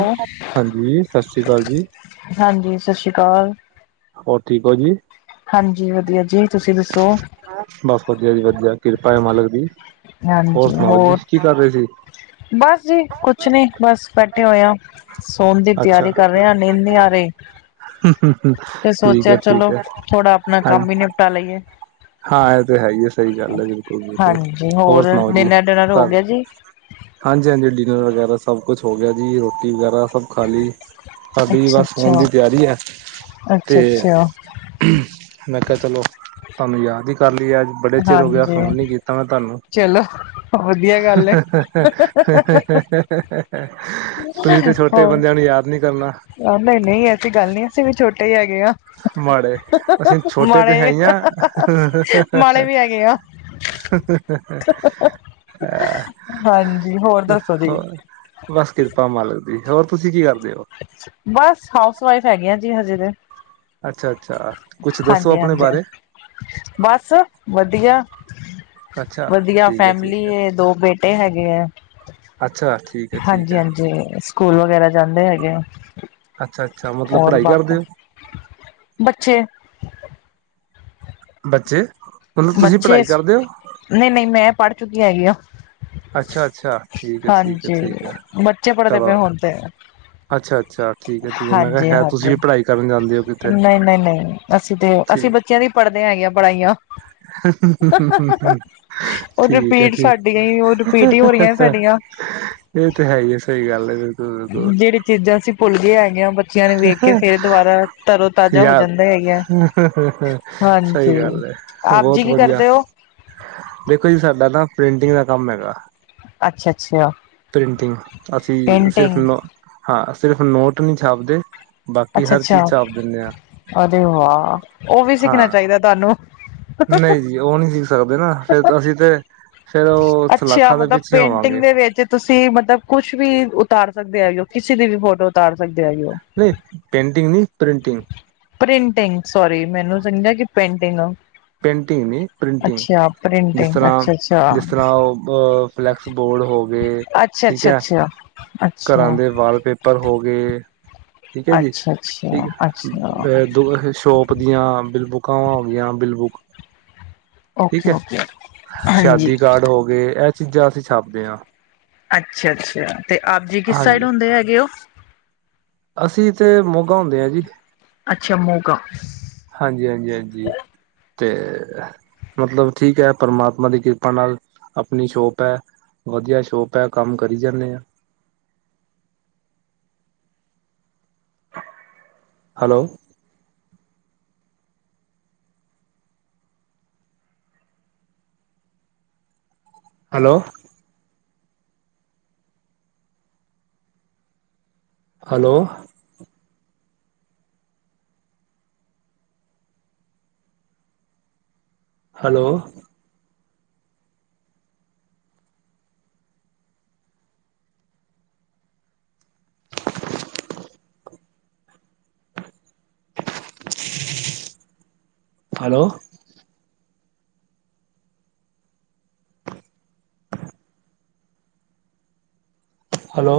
Hello ਹਾਂਜੀ, ਸਤਿ ਸ਼੍ਰੀ ਅਕਾਲ ਜੀ। ਹਾਂਜੀ, ਸਤਿ ਸ੍ਰੀ ਅਕਾਲ। ਹੋਰ ਠੀਕ ਹੋ ਜੀ? ਹਾਂਜੀ, ਵਧੀਆ ਜੀ। ਤੁਸੀਂ ਦੱਸੋ? ਬਸ ਵਧੀਆ ਜੀ ਵਧੀਆ, ਕਿਰਪਾ ਹੈ ਮਾਲਕ ਦੀ, ਹੋਰ ਸੁਣਾਓ ਜੀ ਕੀ ਕਰ ਰਹੇ ਸੀ? ਬਸ ਜੀ, ਕੁਛ ਨੀ ਬਸ ਬੈਠੇ ਹੋਏ ਆ, ਸੋਣ ਦੀ ਅੱਛਾ, ਤਿਆਰੀ ਕਰ ਰਹੇ ਹਾਂ, ਨੀਂਦ ਨ ਆਹੀ। ਤੇ ਠੀਕ ਸੋਚਿਆ, ਹੈ ਠੀਕ ਚਲੋ ਹੈ। ਥੋੜਾ ਆਪਣਾ ਹਾਂਜੀ, ਕੰਮ ਵੀ ਨਿਪਟਾ ਲਈਏ। ਹਾਂ ਇਹ ਤੇ ਹੈ ਹੀ ਹੈ ਸਹੀ ਗੱਲ ਹੈ, ਬਿਲਕੁਲ -ਬਿਲਕੁਲ ਹਾਂਜੀ ਹੋਰ ਸੁਣਾਓ ਜੀ ਡਿਨਰ ਡਿਨਰ ਹੋ ਘਰ ਗਿਆ ਜੀ ਹਾਂਜੀ -ਹਾਂਜੀ, ਡਿਨਰ ਵਗੈਰਾ ਸਭ ਕੁਛ ਹੋ ਗਿਆ ਜੀ ਰੋਟੀ ਵਗੈਰਾ ਸਭ ਖਾ ਲੀ। ਸਾਡੀ ਅੱਛਾ ਬਸ ਸੌਣ ਦੀ ਅੱਛਾ ਤਿਆਰੀ ਹੈ, ਤੇ ਅੱਛਾ ਅੱਛਾ ਮੈਂ ਕਿਹਾ ਚਲੋ। ਤੁਹਾਨੂੰ ਯਾਦ ਹੀ ਕਰ ਲਈ ਏ ਅੱਜ। ਬੜੇ ਚਿਰ ਹੋ ਗਿਆ, ਹਾਂਜੀ ਫੋਨ ਨੀ ਕੀਤਾ ਮੈਂ ਤੁਹਾਨੂੰ ਚਲੋ ਵਧੀਆ ਗੱਲ ਹੈ ਤੁਸੀਂ ਤੇ ਛੋਟੇ ਬੰਦਿਆਂ ਨੂੰ ਯਾਦ ਨੀ ਕਰਨਾ ਹ ਨਹੀਂ -ਨਹੀਂ ਐਸੀ ਗੱਲ ਨੀ, ਅਸੀਂ ਵੀ ਛੋਟੇ ਹੀ ਹੈਗੇ ਹਾਂ ਮਾੜੇ, ਅਸੀਂ ਛੋਟੇ ਤੇ ਹੈ ਹੀ ਹਾਂ। ਮਾੜੇ ਵੀ ਹੈਗੇ ਆ ਹ ਹਾਂਜੀ ਹੋਰ ਦੱਸੋ ਜੀ ਹੋਰ। ਬਸ ਕਿਰਪਾ ਮਾਲਕ ਦੀ, ਹੋਰ ਤੁਸੀਂ ਕੀ ਕਰਦੇ ਹੋ ਬਸ ਹਾਊਸ ਵਾਈਫ ਹੈਗੇ ਆਂ ਜੀ ਹਜੇ ਤੇ ਅੱਛਾ -ਅੱਛਾ, ਕੁਛ ਦੱਸੋ ਆਪਣੇ ਹਾਂਜੀ ਬਾਰੇ ਬਸ ਵਧੀਆ ਅੱਛਾ -ਵਧੀਆ ਠੀਕ ਹੈ ਫੈਮਲੀ ਠੀਕ ਹੈ ਏ, ਦੋ ਬੇਟੇ ਤੇ ਹੈਗੇ ਹੈ। ਅੱਛਾ ਠੀਕ ਹੈ ਠੀਕ ਹਾਂਜੀ ਹੈ -ਹਾਂਜੀ, ਸਕੂਲ ਵਗੈਰਾ ਜਾਂਦੇ ਹੈਗੇ ਅੱਛਾ- ਅੱਛਾ। ਮਤਲਬ ਹੋਰ ਪੜ੍ਹਾਈ ਬਾਕੀ ਕਰਦੇ ਹੋ ਬੱਚੇ ਬੱਚੇ। ਤੁਸੀਂ ਬੱਚੇ ਪੜ੍ਹਾਈ ਕਰਦੇ ਹੋ ਨਹੀਂ- ਨਹੀਂ ਮੈਂ ਪੜ੍ਹ ਚੁੱਕੀ ਹੈਗੀ ਆਂ। ਅੱਛਾ ਅੱਛਾ ਠੀਕ ਹੈ ਠੀਕ ਹੈ ਹਾਂਜੀ ਠੀਕ ਹੈ ਬੱਚੇ ਪੜ੍ਹਦੇ ਪਏ ਚਲੋ ਹੁਣ ਤੇ। ਅੱਛਾ ਅੱਛਾ ਠੀਕ ਹੈ ਠੀਕ ਹੈ ਮੈਂ ਕਿਹਾ ਹਾਂਜੀ- ਸ਼ਾਇਦ ਹਾਂਜੀ, ਤੁਸੀਂ ਵੀ ਪੜ੍ਹਾਈ ਕਰਨ ਜਾਂਦੇ ਹੋ ਕਿਤੇ ਨਹੀਂ- ਨਹੀਂ -ਨਹੀਂ, ਅਸੀਂ ਤੇ ਅਸੀਂ ਬਸ ਬੱਚਿਆਂ ਦੀ ਪੜ੍ਹਦੇਆਂ ਹੈਗੀਆਂ ਪੜ੍ਹਾਈਆਂ। ਹੂ ਉਹ ਠੀਕ ਹੈ, ਰਿਪੀਟ ਠੀਕ। ਸਾਡੀਆਂ ਹੀ ਉਹ ਰਿਪੀਟ ਹੀ ਹੋ ਰਹੀਆਂ ਸਾਡੀਆਂ ਇਹ ਤੇ ਹੈ ਹੀ ਏ, ਸਹੀ ਗੱਲ ਹੈ ਫਿਰ ਜਿਹੜੀ ਚੀਜ਼ਾਂ ਅਸੀਂ ਭੁੱਲ ਗਏ ਹੈਗੇ ਐ, ਬੱਚੀਆਂ ਨੂੰ ਵੇਖ ਕੇ ਫੇਰ ਦੁਬਾਰਾ ਤਰੋ ਤਾਜ਼ਾ ਹੋ ਯਾਰ ਜਾਂਦਾ ਹੈਗਾ। ਸਹੀ ਹਾਂਜੀ, ਗੱਲ ਹੈ। ਆਪ ਜੀ ਬਹੁਤ ਕੀ ਵਧੀਆ, ਕਰਦੇ ਹੋ? ਦੇਖੋ ਜੀ ਸਾਡਾ ਨਾ ਪ੍ਰਿੰਟਿੰਗ ਦਾ ਕੰਮ ਹੈਗਾ। ਅੱਛਾ- ਅੱਛਾ। ਪ੍ਰਿੰਟਿੰਗ ਅਸੀਂ ਸਿਰਫ ਹਾਂ ਸਿਰਫ ਨੋਟ ਨਹੀਂ ਛਾਪਦੇ। ਬਾਕੀ ਅੱਛਾ- ਹਰ ਅੱਛਾ, ਚੀਜ਼ ਛਾਪ ਦਿੰਦੇ ਹਾਂ ਅਰੇ ਵਾਹ, ਉਹ ਵੀ ਹਾਂ ਸਿੱਖਣਾ ਚਾਹੀਦਾ ਤੁਹਾਨੂੰ। ਨਹੀਂ ਜੀ ਉਹ ਨਹੀਂ ਸਿੱਖ ਸਕਦੇ ਨਾ, ਫੇਰ ਅਸੀਂ ਤੇ, ਫੇਰ ਉਹ ਅੱਛਾ ਸਲਾਖਾਂ ਦੇ ਮਤਲਬ ਪਿੱਛੇ ਪੇਂਟਿੰਗ ਹੋਵਾਂਗੇ। ਦੇ ਵਿੱਚ ਤੁਸੀਂ ਮਤਲਬ ਕੁਛ ਵੀ ਉਤਾਰ ਸਕਦੇ ਹੇਗੈ ਹੋ, ਕਿਸੇ ਦੀ ਵੀ ਫੋਟੋ ਉਤਾਰ ਸਕਦੇ ਆ ਹੋ ਨਹੀਂ ਪੇਟਿੰਗ ਨਹੀਂ ਪ੍ਰਿੰਟੀਗ ਪ੍ਰਿੰਟਿੰਗ ਸੋਰੀ, ਮੈਨੂੰ ਸਮਝਿਆ ਕਿ ਪੇਟਿੰਗ ਪੇਟਿੰਗ ਨੀ ਪ੍ਰਿੰਟਿੰਗ, ਜਿਸ ਪ੍ਰਿੰਟਿੰਗ ਤਰ੍ਹਾਂ ਅੱਛਾ-ਅੱਛਾ, ਜਿਸ ਤਰ੍ਹਾਂ ਉਹ ਫਲੈਕਸ ਬੋਰਡ ਹੋ ਗਏ ਠੀਕ ਹੈ, ਅੱਛਾ-ਅੱਛਾ, ਘਰਾਂ ਅੱਛਾ। ਅੱਛਾ, ਦੇ ਵਾਲਪੇਪਰ ਪੇਪਰ ਹੋ ਗਏ ਠੀਕ ਹੈ ਜੀ, ਅੱਛਾ-ਅੱਛਾ, ਠੀਕ ਅੱਛਾ ਦੋ ਸ਼ੋਪ ੳਦੀਆਂ ਬਿਲ ਬੁੱਕਾਂਵਾਂ ਹੋ ਗਈਆਂ ਬਿਲਬੁੱਕ ਠੀਕ ਹੈ, ਓਕੇ-ਓਕੇ। ਹਾਂਜੀ ਸ਼ਾਦੀ ਕਾਰਡ ਹੋ ਗਏ, ਇਹ ਚੀਜ਼ਾਂ ਅਸੀਂ ਛਾਪਦੇ ਹਾਂ। ਅੱਛਾ-ਅੱਛਾ ਤੇ ਆਪ ਜੀ ਕਿਸ ਸਾਈਡ ਹਾਂਜੀ ਹੁੰਦੇ ਹੈਗੇ ਉਹ ਅਸੀਂ ਤੇ ਮੋਗਾ ਹੁੰਦੇ ਹਾਂ ਜੀ ਅੱਛਾ ਮੋਗਾ ਹਾਂਜੀ-ਹਾਂਜੀ-ਹਾਂਜੀ, ਤੇ ਮਤਲਬ ਠੀਕ ਐ, ਪਰਮਾਤਮਾ ਦੀ ਕਿਰਪਾ ਨਾਲ ਅਪਨੀ ਸ਼ੋਪ ਐ। ਵਧੀਆ ਸ਼ੋਪ ਐ, ਕੰਮ ਕਰੀ ਜਾਨੇ ਆਂ। Hello hello hello hello hello hello